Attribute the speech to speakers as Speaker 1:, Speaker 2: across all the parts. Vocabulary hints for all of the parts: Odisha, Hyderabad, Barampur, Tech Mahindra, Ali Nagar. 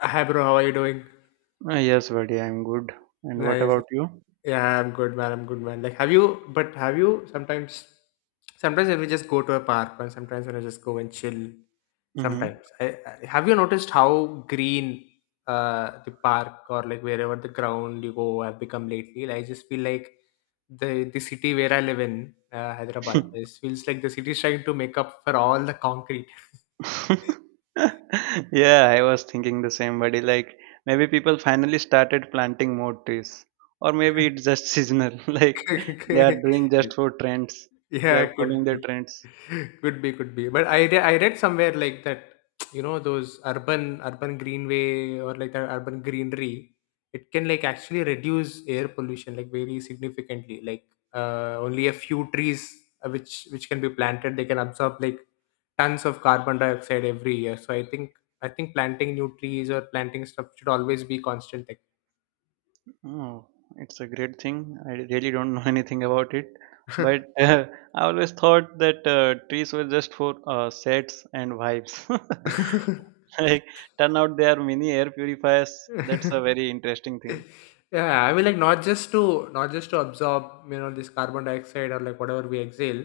Speaker 1: Hi bro, how are you doing?
Speaker 2: Yes, buddy, I'm good. And what
Speaker 1: Nice.
Speaker 2: about you?
Speaker 1: Yeah, I'm good man. Like, have you? But have you sometimes? Sometimes when we just go to a park, and sometimes when I just go and chill. Sometimes,
Speaker 2: Mm-hmm.
Speaker 1: I, have you noticed how green the park or like wherever the ground you go have become lately? Like, I just feel like the city where I live in, Hyderabad, this feels like the city is trying to make up for all the concrete.
Speaker 2: Yeah, I was thinking the same, buddy. Like maybe people finally started planting more trees, or maybe it's just seasonal. Like they are doing just for trends. They
Speaker 1: Yeah,
Speaker 2: are
Speaker 1: could
Speaker 2: following their
Speaker 1: be.
Speaker 2: trends.
Speaker 1: Could be, could be. But I read somewhere like that, you know, those urban greenway or like that urban greenery, it can like actually reduce air pollution like very significantly. Like only a few trees, which can be planted, they can absorb like tons of carbon dioxide every year. So I think planting new trees or planting stuff should always be constant.
Speaker 2: Oh, it's a great thing. I really don't know anything about it,
Speaker 1: Like.
Speaker 2: but I always thought that trees were just for sets and vibes. Like, turn out there are mini air purifiers. That's a very interesting thing.
Speaker 1: Yeah, I mean like not just to absorb, you know, this carbon dioxide or like whatever we exhale,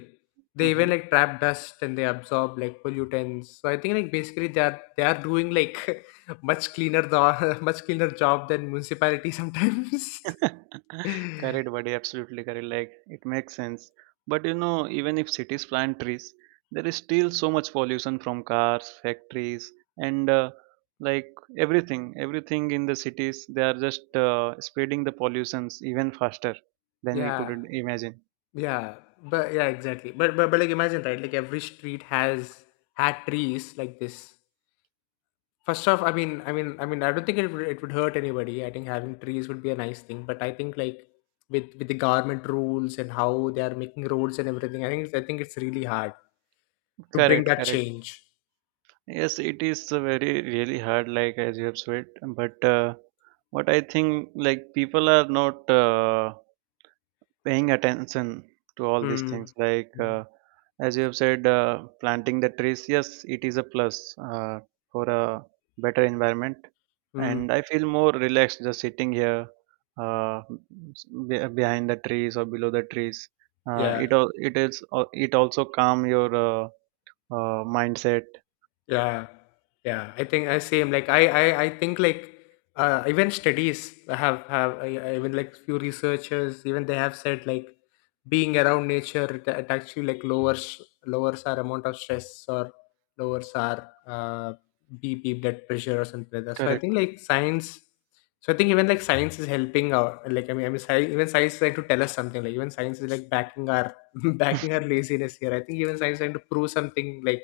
Speaker 1: they even
Speaker 2: Hmm.
Speaker 1: like trap dust and they absorb like pollutants. So I think like basically they are doing like much cleaner the much cleaner job than municipality sometimes.
Speaker 2: Correct, buddy. Absolutely correct. Like, it makes sense. But you know, even if cities plant trees, there is still so much pollution from cars, factories, and like everything. Everything in the cities, they are just spreading the pollutions even faster than we could
Speaker 1: yeah
Speaker 2: imagine.
Speaker 1: yeah, but yeah exactly, but like imagine right, like every street has had trees like this. First off, I don't think it would hurt anybody. I think having trees would be a nice thing, but I think like with the government rules and how they are making roads and everything, I think it's really hard to bring
Speaker 2: Correct,
Speaker 1: that
Speaker 2: correct.
Speaker 1: change.
Speaker 2: Yes, it is a very really hard, like as you have said. But what I think, like people are not paying attention to all these things.
Speaker 1: Hmm.
Speaker 2: Like
Speaker 1: Hmm.
Speaker 2: as you have said, planting the trees. Yes, it is a plus for a better environment,
Speaker 1: Mm.
Speaker 2: and I feel more relaxed just sitting here uh, behind the trees or below the trees.
Speaker 1: Yeah.
Speaker 2: It al- it is al- It also calm your mindset.
Speaker 1: Yeah, yeah. I think I same. I think like, even studies have, even like few researchers even they have said like being around nature, it actually like lowers our amount of stress or lowers our BP blood pressure or something like that. So I
Speaker 2: Correct.
Speaker 1: think like science. So I think even like science is helping out. Like even science is trying to tell us something. Like even science is like backing our backing our laziness here. I think even science is trying to prove something like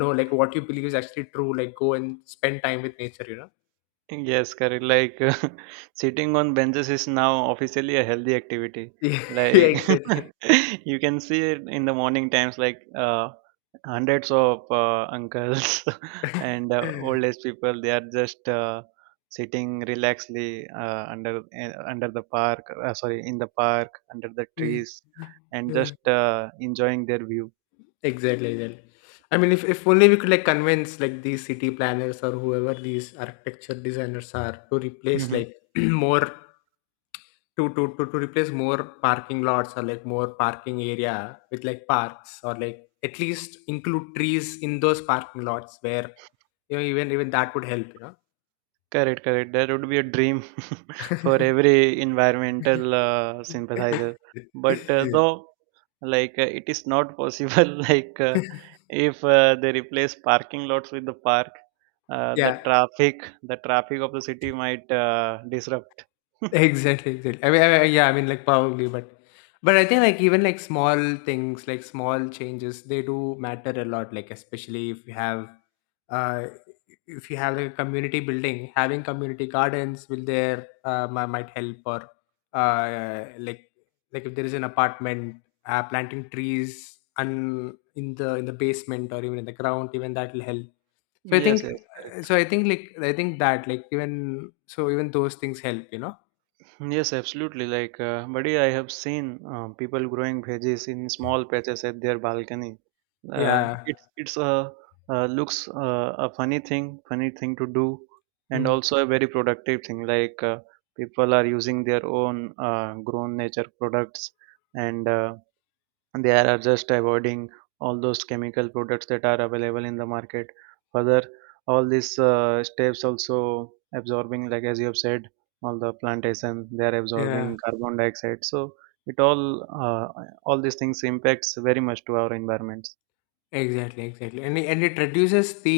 Speaker 1: no, like what you believe is actually true, like go and spend time with nature, you know.
Speaker 2: Yes, correct. Like sitting on benches is now officially a healthy activity.
Speaker 1: Yeah,
Speaker 2: Like
Speaker 1: exactly.
Speaker 2: you can see it in the morning times, like hundreds of uncles and old age people. They are just sitting relaxedly under the park. Sorry, in the park under the trees, and
Speaker 1: Yeah.
Speaker 2: just enjoying their view.
Speaker 1: Exactly. I mean, if only we could like convince like these city planners or whoever these architecture designers are to replace
Speaker 2: Hmm.
Speaker 1: like more, to replace more parking lots or like more parking area with like parks, or like at least include trees in those parking lots, where, you know, even even that would help.
Speaker 2: Correct, correct. That would be a dream for
Speaker 1: You
Speaker 2: every
Speaker 1: know.
Speaker 2: environmental sympathizer. But like it is not possible, like if they replace parking lots with the park,
Speaker 1: Yeah,
Speaker 2: the traffic of the city might disrupt.
Speaker 1: exactly, exactly. Yeah, I mean, like probably, but I think like even like small things, like small changes, they do matter a lot. Like especially uh, if you have like a community building, having community gardens will there might help, or uh, like like if there is an apartment, planting trees and in the basement or even in the ground, even that will help. So I
Speaker 2: Yes,
Speaker 1: think,
Speaker 2: yes, correct.
Speaker 1: I think that like even so even those things help, you know.
Speaker 2: Yes, absolutely. Like, buddy, I have seen people growing veggies in small patches at their balcony.
Speaker 1: Yeah.
Speaker 2: It's a looks a funny thing to do, and
Speaker 1: Mm.
Speaker 2: also a very productive thing. Like people are using their own grown nature products, and they are just avoiding all those chemical products that are available in the market further all these steps also absorbing like as you have said all the plantation they are absorbing
Speaker 1: Yeah.
Speaker 2: carbon dioxide, so it uh, all these things impacts very much to our environments.
Speaker 1: Exactly, exactly, and it reduces the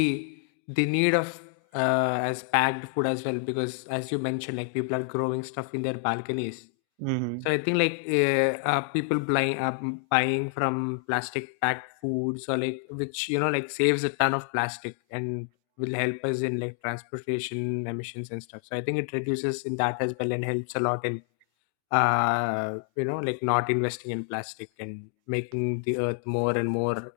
Speaker 1: need of, as packed food as well, because as you mentioned, like people are growing stuff in their balconies. So
Speaker 2: Hmm.
Speaker 1: I think like people buying, buying from plastic packed foods or like, which you know, like saves a ton of plastic and will help us in like transportation emissions and stuff. So I think it reduces in that as well and helps a lot in, you know, like not investing in plastic and making the earth more and more,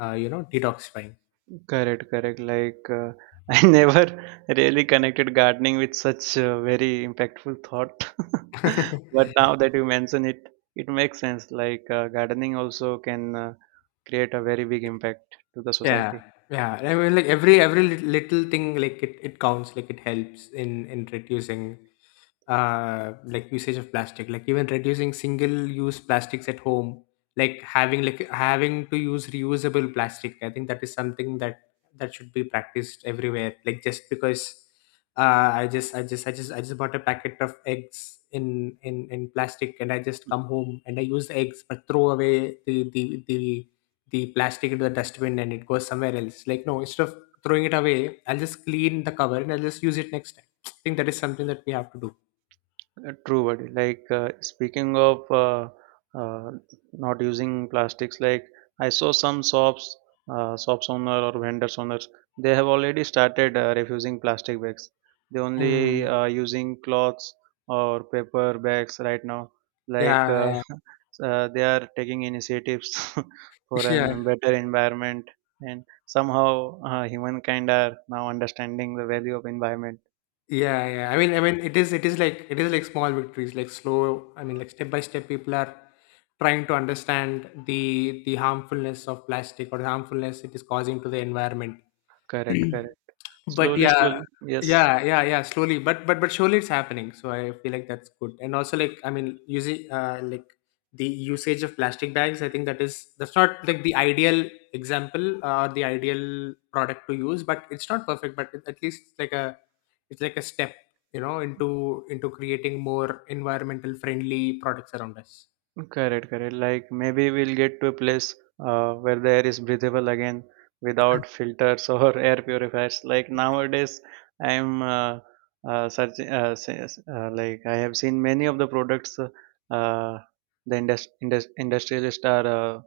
Speaker 1: you know, detoxifying.
Speaker 2: Correct, correct. Like, I never really connected gardening with such a very impactful thought. But now that you mention it, it makes sense. Like, gardening also can create a very big impact to the
Speaker 1: Yeah,
Speaker 2: society.
Speaker 1: yeah, I mean like every little thing, like it counts, like it helps in reducing, like usage of plastic, like even reducing single use plastics at home, like having to use reusable plastic. I think that is something that should be practiced everywhere. Like just because, I just bought a packet of eggs in plastic and I just come home and I use the eggs but throw away the plastic into the dustbin and it goes somewhere else. Like no, instead of throwing it away, I'll just clean the cover and I'll just use it next time. I think that is something that we have to do.
Speaker 2: True, buddy. Like speaking of uh, not using plastics, like I saw some shops, shops owner or vendors owners, they have already started refusing plastic bags. They only
Speaker 1: Mm.
Speaker 2: using cloths or paper bags right now. Like
Speaker 1: Yeah,
Speaker 2: they are taking initiatives for
Speaker 1: yeah, yeah,
Speaker 2: an better environment, and somehow humankind are now understanding the value of environment.
Speaker 1: yeah. yeah. I mean, it is like small victories, like slow. I mean, like step by step, people are trying to understand the harmfulness of plastic or the harmfulness it is causing to the environment.
Speaker 2: Correct, correct.
Speaker 1: But
Speaker 2: Slowly,
Speaker 1: yeah,
Speaker 2: slowly. Yes.
Speaker 1: yeah. Slowly, but surely it's happening. So I feel like that's good. And also, like I mean, using, like the usage of plastic bags. I think that's not like the ideal example, or the ideal product to use. But it's not perfect. At least it's like a, it's like a step, you know, into creating more environmental friendly products around us.
Speaker 2: Correct, correct. Like maybe we'll get to a place where the air is breathable again without filters or air purifiers. Like nowadays, I'm like I have seen many of the products uh, the industrialists are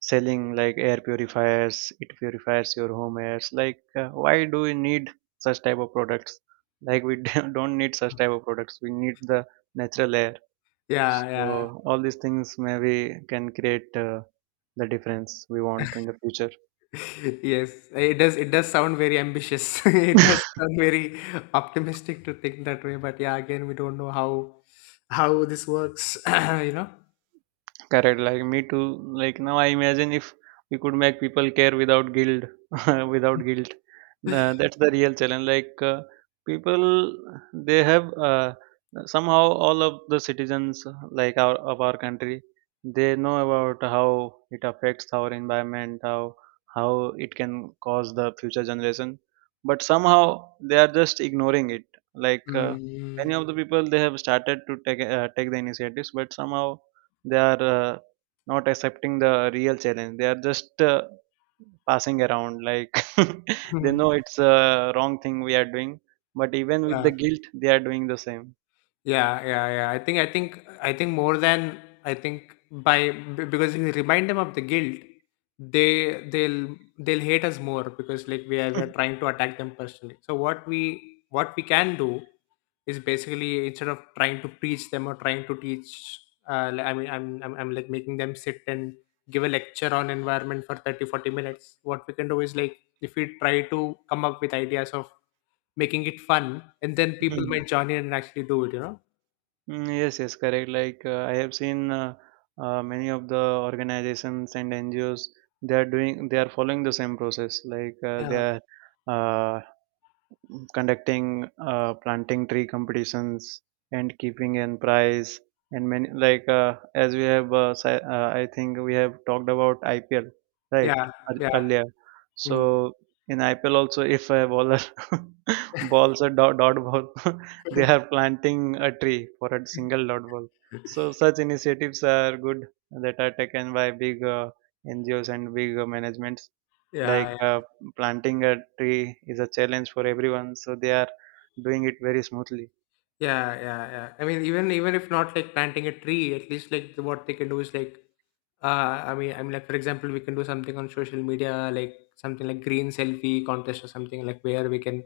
Speaker 2: selling, like air purifiers. It purifies your home airs. Like, why do we need such type of products? Like we don't need such type of products. We need the natural air.
Speaker 1: Yeah, yeah.
Speaker 2: So all these things maybe can create the difference we want in the future.
Speaker 1: Yes, it does. It does sound very ambitious. It does sound very optimistic to think that way. But yeah, again, we don't know how this works. You know.
Speaker 2: Correct, like me too. Like now, I imagine if we could make people care without guilt, without guilt. That's the real challenge. Like people, they have somehow all of the citizens, like our of our country, they know about how it affects our environment, how it can cause the future generation. But somehow they are just ignoring it. Like many
Speaker 1: Mm.
Speaker 2: of the people, they have started to take take the initiatives, but somehow they are not accepting the real challenge. They are just passing around like they know it's a wrong thing we are doing, but even with
Speaker 1: Yeah.
Speaker 2: the guilt they are doing the same.
Speaker 1: Yeah, yeah, yeah. I think more than I think because if you remind them of the guilt, they'll hate us more, because like we are trying to attack them personally. So what we can do is basically instead of trying to preach them or trying to teach, I mean, I'm like making them sit and give a lecture on environment for 30-40 minutes. What we can do is like if we try to come up with ideas of making it fun and then people
Speaker 2: Mhm.
Speaker 1: might join in and actually do it, you know.
Speaker 2: Mm, yes, yes, correct. Like I have seen many of the organizations and NGOs, they are doing, they are following the same process. Like they
Speaker 1: Yeah,
Speaker 2: are uh, conducting planting tree competitions and keeping an prize, and many like as we have si- I think we have talked about IPL, right?
Speaker 1: yeah, yeah,
Speaker 2: Earlier. So
Speaker 1: mm.
Speaker 2: in IPL also, if a baller balls a dot ball, they are planting a tree for a single dot ball. So such initiatives are good, that are taken by big NGOs and big management.
Speaker 1: yeah,
Speaker 2: Like
Speaker 1: yeah,
Speaker 2: planting a tree is a challenge for everyone, so they are doing it very smoothly.
Speaker 1: yeah. I mean, even even if not like planting a tree, at least like what they can do is like, uh, like for example, we can do something on social media, like something like green selfie contest or something, like where we can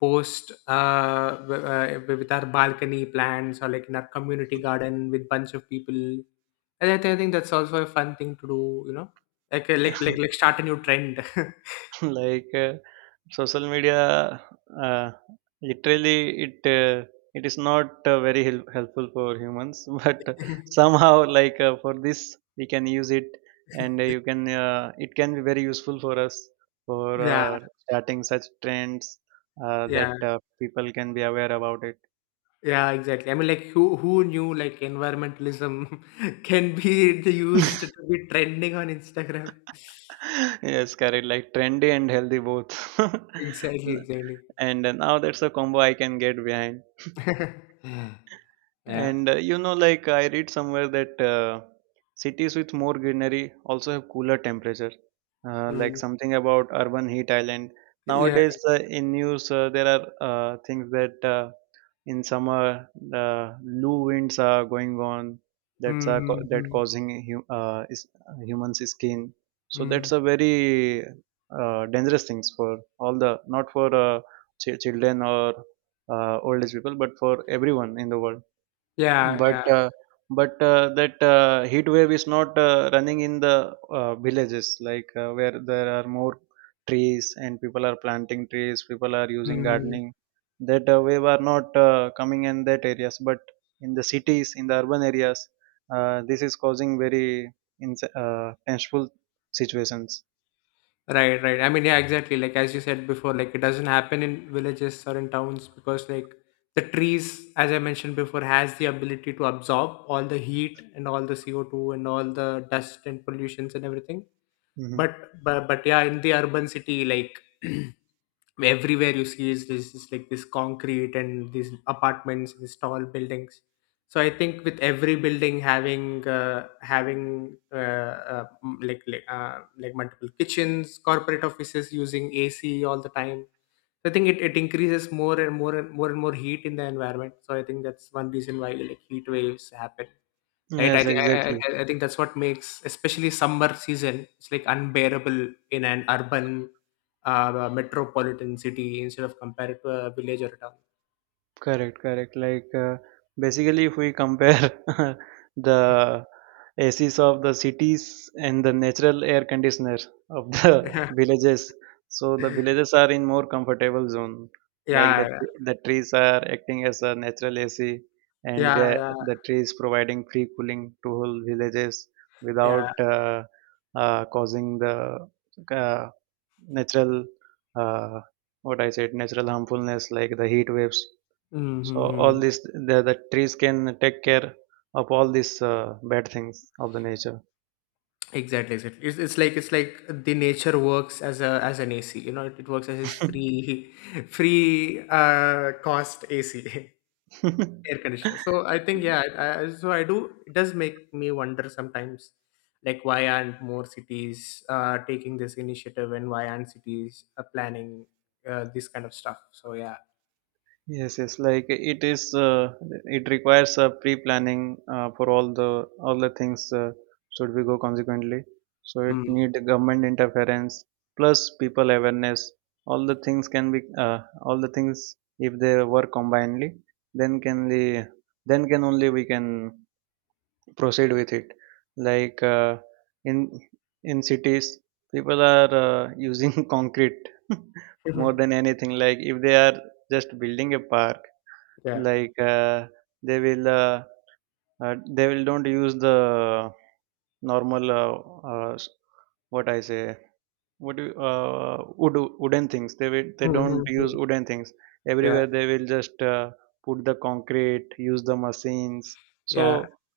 Speaker 1: post, with our balcony plants or like in our community garden with bunch of people. And I think, that's also a fun thing to do, you know, like, like start a new trend.
Speaker 2: Like social media uh, literally it uh, it is not helpful for humans, but somehow like for this we can use it, and you can it can be very useful for us for
Speaker 1: Yeah,
Speaker 2: starting such trends,
Speaker 1: yeah.
Speaker 2: that people can be aware about it.
Speaker 1: Yeah, exactly. I mean, like, who knew like environmentalism can be used to be trending on Instagram?
Speaker 2: Yes, correct. Like trendy and healthy both.
Speaker 1: Exactly,
Speaker 2: N-
Speaker 1: exactly.
Speaker 2: and now that's a combo I can get behind.
Speaker 1: Yeah.
Speaker 2: And you know, like I read somewhere that cities with more greenery also have cooler temperature. Like
Speaker 1: Mm.
Speaker 2: something about urban heat island.
Speaker 1: Yeah.
Speaker 2: Nowadays in news, there are things that in summer the low winds are going on,
Speaker 1: Mm,
Speaker 2: that
Speaker 1: mm,
Speaker 2: causing humans skin. So
Speaker 1: mm.
Speaker 2: that's a very dangerous things for all the, not for children or old age people, but for everyone in the world.
Speaker 1: Yeah,
Speaker 2: But
Speaker 1: yeah.
Speaker 2: that heat wave is not running in the villages, like where there are more trees and people are planting trees, people are using
Speaker 1: Mm.
Speaker 2: gardening. That wave are not coming in that areas, but in the cities, in the urban areas, this is causing very painful situations.
Speaker 1: Right, right. I mean, yeah, exactly. Like as you said before, like it doesn't happen in villages or in towns, because like the trees, as I mentioned before, has the ability to absorb all the heat and all the CO2 and all the dust and pollutions and everything.
Speaker 2: Hmm.
Speaker 1: But yeah, in the urban city like everywhere you see is, this is like this concrete and these apartments, these tall buildings. So I think with every building having, like multiple kitchens, corporate offices using AC all the time. So I think it it increases more and more and more and more heat in the environment. So I think that's one reason why like heat waves happen, right?
Speaker 2: Yes, exactly.
Speaker 1: I think that's what makes especially summer season, it's like unbearable in an urban, metropolitan city instead of compared to a village or a town.
Speaker 2: Correct, correct. Like basically, if we compare the ACs of the cities and the natural air conditioner of the villages, so the villages are in more comfortable zone. Like the
Speaker 1: yeah yeah
Speaker 2: the trees are acting as a natural AC, and the
Speaker 1: yeah
Speaker 2: the trees providing free cooling to whole villages
Speaker 1: yeah.
Speaker 2: without causing the uh, natural uh, what I said natural harmfulness, like the heat waves. So all
Speaker 1: Mm-hmm.
Speaker 2: this, the trees can take care of all these bad things of the nature.
Speaker 1: Exactly, it's like, it's like the nature works as a, as an AC, you know. It works as his free free cost AC. Air conditioner. So I think, yeah. I do, it does make me wonder sometimes like why aren't more cities, taking this initiative and why aren't cities, planning, this kind of stuff. So yeah.
Speaker 2: Yes, yes. Like it is, it requires a pre-planning for all the things should we go consequently. So it
Speaker 1: Mm.
Speaker 2: need government interference plus people awareness. All the things can be, all the things if they work combinedly, then can then can only we can proceed with it. Like in in cities people are using concrete more than anything. Like if they are just building a park,
Speaker 1: Yeah.
Speaker 2: like they will uh, they will don't use the normal s- what I say what do you- wood, wooden things. They will, they don't use
Speaker 1: Mhm.
Speaker 2: wooden things.
Speaker 1: Yeah,
Speaker 2: Everywhere they will just put the concrete, use the machines. So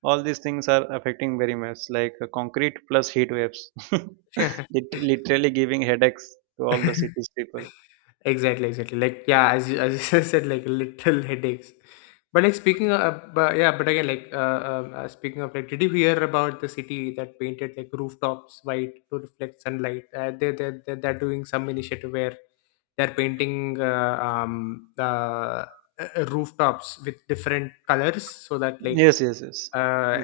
Speaker 2: all these things are affecting very much, like concrete plus heat waves.
Speaker 1: yeah.
Speaker 2: Literally giving headaches to all the cities people.
Speaker 1: Exactly, exactly. Like yeah, as you said, like little headaches. But like speaking of, but yeah, but again, like speaking of, like, did you hear about the city that painted like rooftops white to reflect sunlight? They're doing some initiative where they're painting the rooftops with different colors so that
Speaker 2: Yes, yes, yes.
Speaker 1: uh,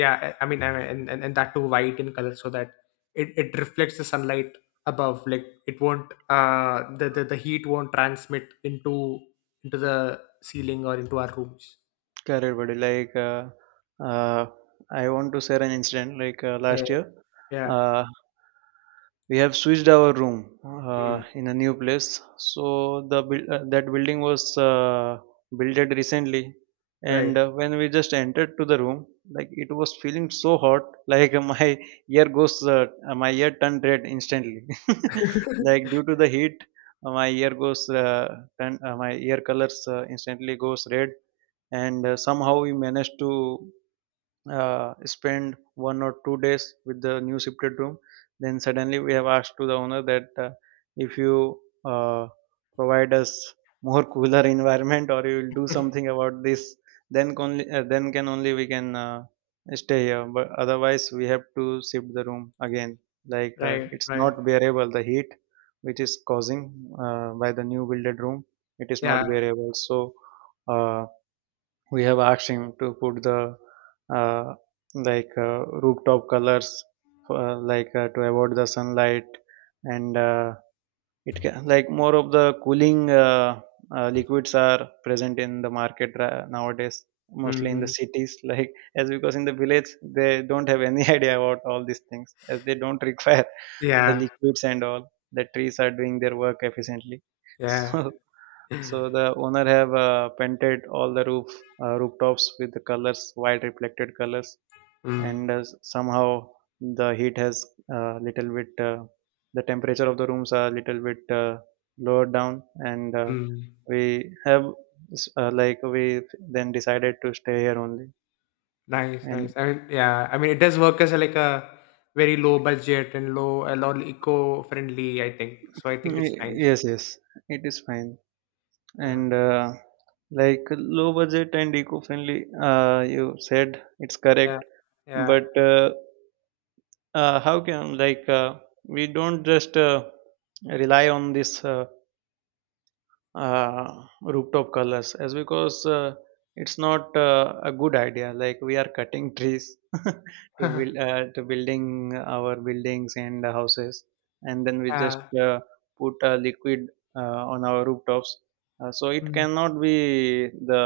Speaker 1: yeah, I mean and that too white in color so that it reflects the sunlight above. Like it won't the heat won't transmit into the ceiling or into our rooms.
Speaker 2: Correct, buddy. Like, uh, I want to share an incident. Like
Speaker 1: Uh,
Speaker 2: last year,
Speaker 1: yeah.
Speaker 2: uh, we have switched our room
Speaker 1: mm,
Speaker 2: in a new place. So the that building was built recently,
Speaker 1: right
Speaker 2: and when we just entered to the room, like it was feeling so hot. Like my ear goes, my ear turned red instantly. Like due to the heat, uh, my ear goes, uh, my ear colors instantly goes red. And somehow we managed to spend 1 or 2 days with the new shifted room. Then suddenly we have asked to the owner that, if you uh, provide us more cooler environment, or you will do something about this. Then only then can only we can stay here, but otherwise we have to shift the room again. Like
Speaker 1: right
Speaker 2: it's not
Speaker 1: right
Speaker 2: bearable the heat, which is causing by the new builded room. It is not
Speaker 1: Yeah.
Speaker 2: bearable, so uh, we have asked him to put the, uh, like rooftop colors, for, like to avoid the sunlight. And it can, like, more of the cooling liquids are present in the market nowadays, mostly in the
Speaker 1: Hmm.
Speaker 2: cities. Like, as because in the village they don't have any idea about all these things, as they don't require the
Speaker 1: Yeah,
Speaker 2: liquids and all. The trees are doing their work efficiently,
Speaker 1: yeah.
Speaker 2: so so the owner have painted all the rooftops with the colors, white reflected colors.
Speaker 1: Mm,
Speaker 2: And somehow the heat has, little bit. The temperature of the rooms are little bit lower down. And
Speaker 1: mm.
Speaker 2: we have like we then decided to stay here only.
Speaker 1: Nice.
Speaker 2: And
Speaker 1: I mean, yeah, I mean it does work as a, like a very low budget and low a lot eco friendly, I think. So I think it's nice.
Speaker 2: yes, yes, it is fine.
Speaker 1: Yeah.
Speaker 2: And like, low budget and eco-friendly, you said it's
Speaker 1: Yeah,
Speaker 2: correct.
Speaker 1: yeah.
Speaker 2: But how can, like we don't just rely on this, rooftop colors? As because it's not a good idea, like we are cutting trees to build to building our buildings and houses, and then we just
Speaker 1: Yeah.
Speaker 2: put a liquid on our rooftops, so it
Speaker 1: Mm.
Speaker 2: cannot be the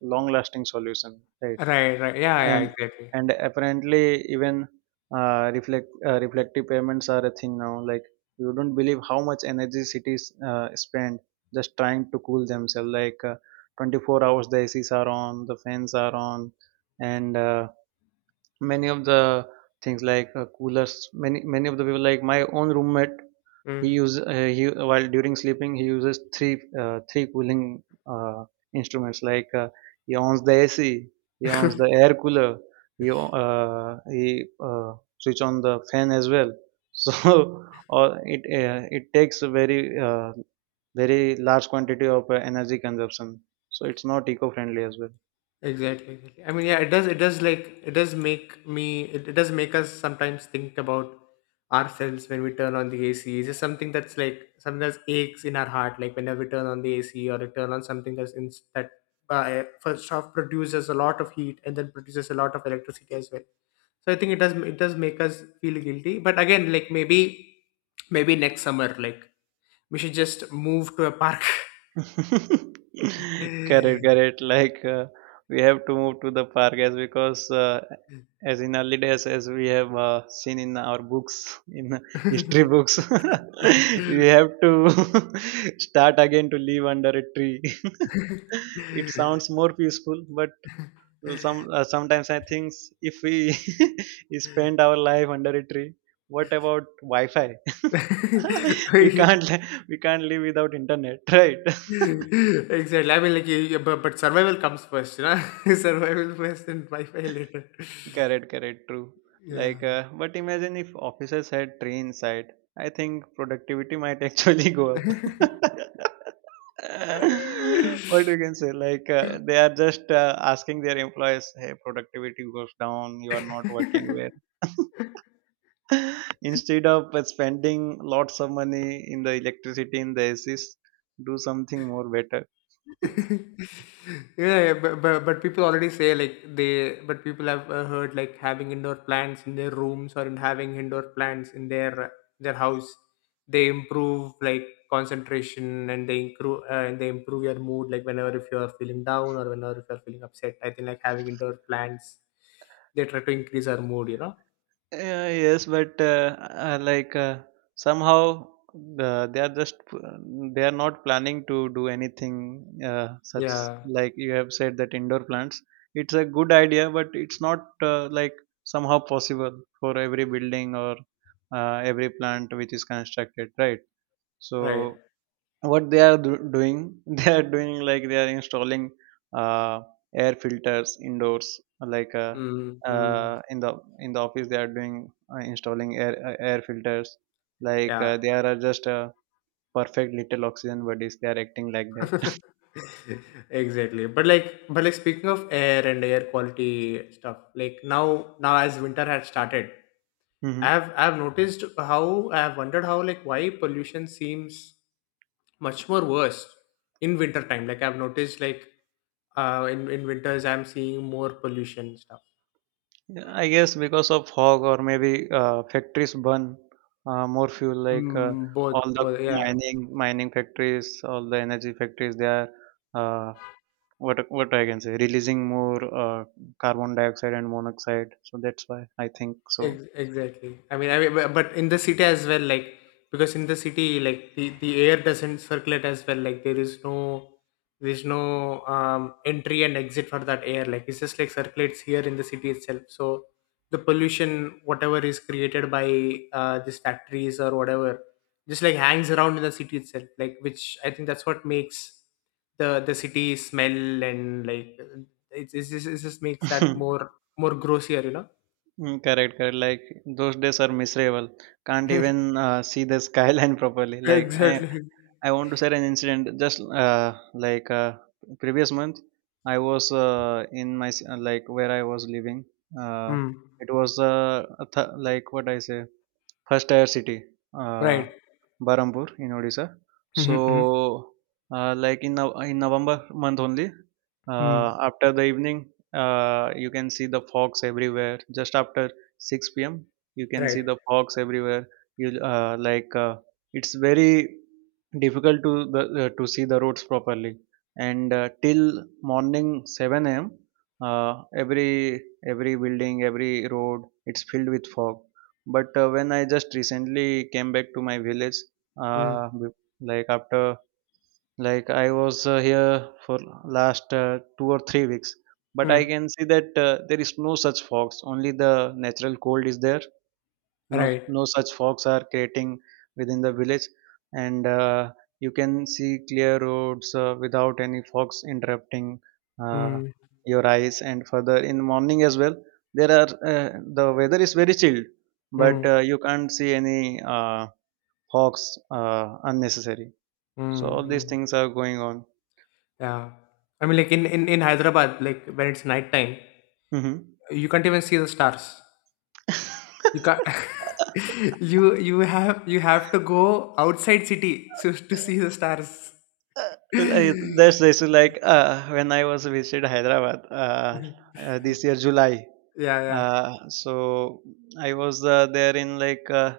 Speaker 2: long lasting solution, right?
Speaker 1: Right, right. Yeah, yeah,
Speaker 2: and
Speaker 1: exactly.
Speaker 2: and apparently even, reflective payments are a thing now, like you don't believe how much energy cities spend just trying to cool themselves. Like 24 hours the ACs are on, the fans are on, and many of the things, like coolers, many of the people, like my own roommate. He
Speaker 1: Mm.
Speaker 2: uses he while during sleeping he uses three cooling instruments, like he owns the AC, he owns the air cooler, he o- he switch on the fan as well. So or it takes a very large quantity of energy consumption, so it's not eco friendly as well.
Speaker 1: Exactly, exactly. I mean, yeah, it does, it does like it does make me, it does make us sometimes think about ourselves when we turn on the AC. It's just something that's like something that's aches in our heart, like whenever we turn on the AC or we turn on something that's in that first off produces a lot of heat and then produces a lot of electricity as well. So I think it does, it does make us feel guilty. But again, like maybe next summer, like we should just move to a park.
Speaker 2: Correct,
Speaker 1: Exactly.
Speaker 2: correct. Like we have to move to the park, as because as in early days, as we have seen in our books, in history books, we have to start again to live under a tree. It sounds more peaceful, but sometimes I think, if we spend our life under a tree, what about Wi-Fi? we can't li- we can't live without internet, right?
Speaker 1: I mean, like, but survival comes first, you know? Survival first and Wi Fi later.
Speaker 2: Correct, correct, true.
Speaker 1: Yeah.
Speaker 2: Like, but imagine if officers had trains side. I think productivity might actually go up. What you can say? Like, they are just asking their employees, "Hey, productivity goes down. You are not working well." Instead of spending lots of money in the electricity, in the ACs, do something more better.
Speaker 1: Yeah, but people already say like they but people have heard like having indoor plants in their rooms, or in having indoor plants in their house, they improve like concentration, and they improve your mood. Like whenever if you are feeling down, or whenever if you are feeling upset, I think like having indoor plants, they try to increase our mood, you know.
Speaker 2: Yeah, yes, but like somehow they are just, they are not planning to do anything such,
Speaker 1: Yeah.
Speaker 2: like you have said, that indoor plants. It's a good idea, but it's not like somehow possible for every building, or every plant which is constructed, right?
Speaker 1: Right.
Speaker 2: So what they are doing, they are doing, like they are installing uh, air filters indoors, like
Speaker 1: Mm-hmm.
Speaker 2: in the office they are doing, installing air filters. Like
Speaker 1: Yeah.
Speaker 2: they are, just perfect little oxygen bodies, they are acting like that.
Speaker 1: Exactly. But like, but like speaking of air and air quality stuff, like now, now as winter had started, i
Speaker 2: hmm
Speaker 1: have i have noticed how I have wondered how like why pollution seems much more worse in winter time. Like I've noticed like in winters I'm seeing more pollution stuff.
Speaker 2: I guess because of fog, or maybe factories burn more fuel. Like
Speaker 1: Mm, both,
Speaker 2: all the
Speaker 1: both, yeah.
Speaker 2: mining factories, all the energy factories, they are, uh, what I can say, releasing more carbon dioxide and monoxide. So that's why I think so.
Speaker 1: Exactly. I mean, bu- but in the city as well, like because in the city, like the air doesn't circulate as well. Like there is no, there is no entry and exit for that air. Like it's just like circulates here in the city itself. So the pollution, whatever is created by these factories or whatever, just like hangs around in the city itself. Like which I think that's what makes the city smell, and like it just makes that more more grossier, you know.
Speaker 2: Mm, correct, correct. Like, those days are miserable. Can't even see the skyline properly. Like,
Speaker 1: Exactly.
Speaker 2: I want to share an incident. Just like previous month, I was in like, where I was living. Uh,
Speaker 1: Hmm.
Speaker 2: it was a like, what I say, first tier city, uh,
Speaker 1: Right.
Speaker 2: Barampur in Odisha.
Speaker 1: Hmm.
Speaker 2: So,
Speaker 1: Hmm. Hmm.
Speaker 2: like, in in November month only,
Speaker 1: Hmm.
Speaker 2: after the evening, you can see the fogs everywhere. Just after 6 p.m., you can see
Speaker 1: Right.
Speaker 2: the fogs everywhere. You like It's very difficult, to see the roads properly. And till morning 7 a.m., uh, every every building, every road, it's filled with fog. But when I just recently came back to my village,
Speaker 1: Hmm.
Speaker 2: uh, b- like after, like I was here for last 2 or 3 weeks, but I
Speaker 1: Hmm.
Speaker 2: can see that there is no such fogs. Only the natural cold is there. No
Speaker 1: Right.
Speaker 2: No such fogs are creating within the village. And you can see clear roads without any fogs interrupting uh,
Speaker 1: Hmm.
Speaker 2: your eyes. And further in morning as well, there are uh, the weather is very chilled. But
Speaker 1: Hmm.
Speaker 2: you can't see any fogs unnecessary. So all
Speaker 1: Hmm.
Speaker 2: these
Speaker 1: Hmm.
Speaker 2: things are going on.
Speaker 1: Yeah. I mean, like in Hyderabad, like when it's night time,
Speaker 2: hmm
Speaker 1: you can't even see the stars. You can't. You have to go outside city so to see the stars.
Speaker 2: like, that's basically like when I was visited Hyderabad, this year July.
Speaker 1: Yeah. Yeah.
Speaker 2: So I was there in, like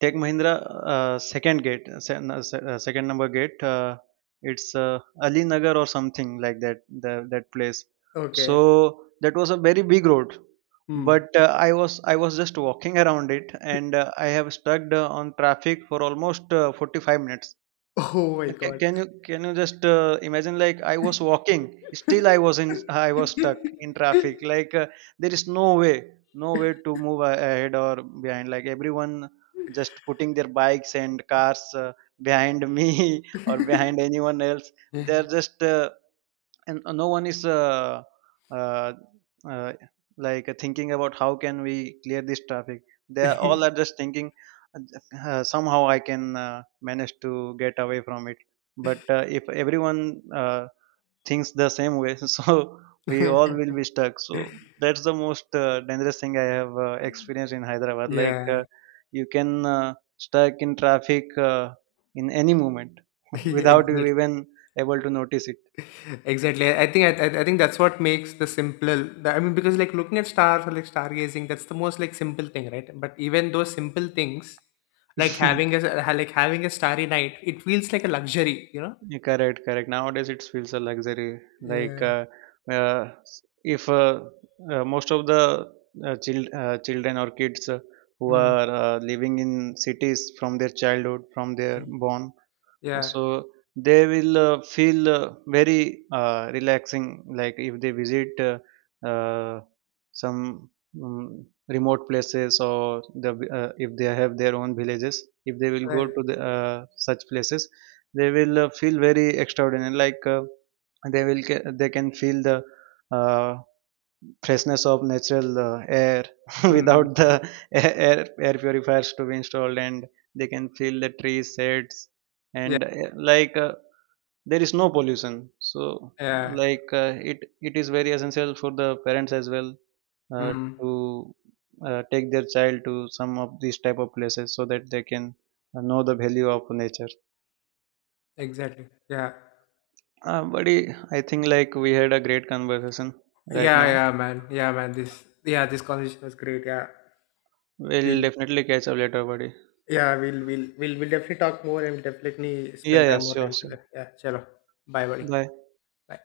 Speaker 2: Tech Mahindra, second gate, se- no, se- second number gate. It's Ali Nagar or something like that. That place.
Speaker 1: Okay.
Speaker 2: So that was a very big road,
Speaker 1: Hmm.
Speaker 2: but I was just walking around it, and I have stuck on traffic for almost 45 minutes.
Speaker 1: Oh my God.
Speaker 2: Can you just imagine, like I was walking, still I was stuck in traffic. Like there is no way, to move ahead or behind. Like everyone just putting their bikes and cars behind me, or behind anyone else. They're just, and no one is uh, uh, like thinking about how can we clear this traffic. They are all are just thinking, uh, somehow I can manage to get away from it. But if everyone thinks the same way, so we all will be stuck. So that's the most dangerous thing I have experienced in Hyderabad. Like
Speaker 1: Yeah.
Speaker 2: you can uh, stuck in traffic in any moment,
Speaker 1: Yeah,
Speaker 2: without you
Speaker 1: exactly.
Speaker 2: even able to notice
Speaker 1: Exactly. I think I think that's what makes the simple. I mean, because like looking at stars or like stargazing, that's the most like simple thing, right? But even those simple things, like
Speaker 2: it.
Speaker 1: like having a starry night, it feels like a luxury, you know?
Speaker 2: Yeah, correct, correct. Nowadays, it feels a luxury. Like
Speaker 1: Yeah.
Speaker 2: uh, if most of the children or kids who
Speaker 1: Mm.
Speaker 2: are living in cities from their childhood, from their
Speaker 1: Mm.
Speaker 2: born,
Speaker 1: Yeah.
Speaker 2: so they will feel very relaxing, like if they visit uh, some remote places, or the, if they have their own villages, if they will go
Speaker 1: Right.
Speaker 2: to such places, they will feel very extraordinary, like they will they can feel the uh, freshness of natural air, without
Speaker 1: Mm.
Speaker 2: the air air air purifiers to be installed, and they can feel the trees shades,
Speaker 1: Yeah.
Speaker 2: and like there is no pollution, so
Speaker 1: Yeah.
Speaker 2: like it is very essential for the parents as well, uh,
Speaker 1: Mm.
Speaker 2: to take their child to some of these type of places, so that they can know the value of nature.
Speaker 1: Exactly. Yeah.
Speaker 2: Buddy, I think like we had a great conversation right
Speaker 1: Yeah.
Speaker 2: now.
Speaker 1: Yeah, man. Yeah, man. This. Yeah, this conversation was great. Yeah.
Speaker 2: We'll
Speaker 1: We.
Speaker 2: definitely catch up later, buddy.
Speaker 1: Yeah, we'll definitely talk more, and we'll definitely
Speaker 2: Yeah,
Speaker 1: spend
Speaker 2: yeah,
Speaker 1: time more
Speaker 2: sure,
Speaker 1: time
Speaker 2: sure.
Speaker 1: together. Yeah, chalo. Bye buddy.
Speaker 2: Bye.
Speaker 1: Bye.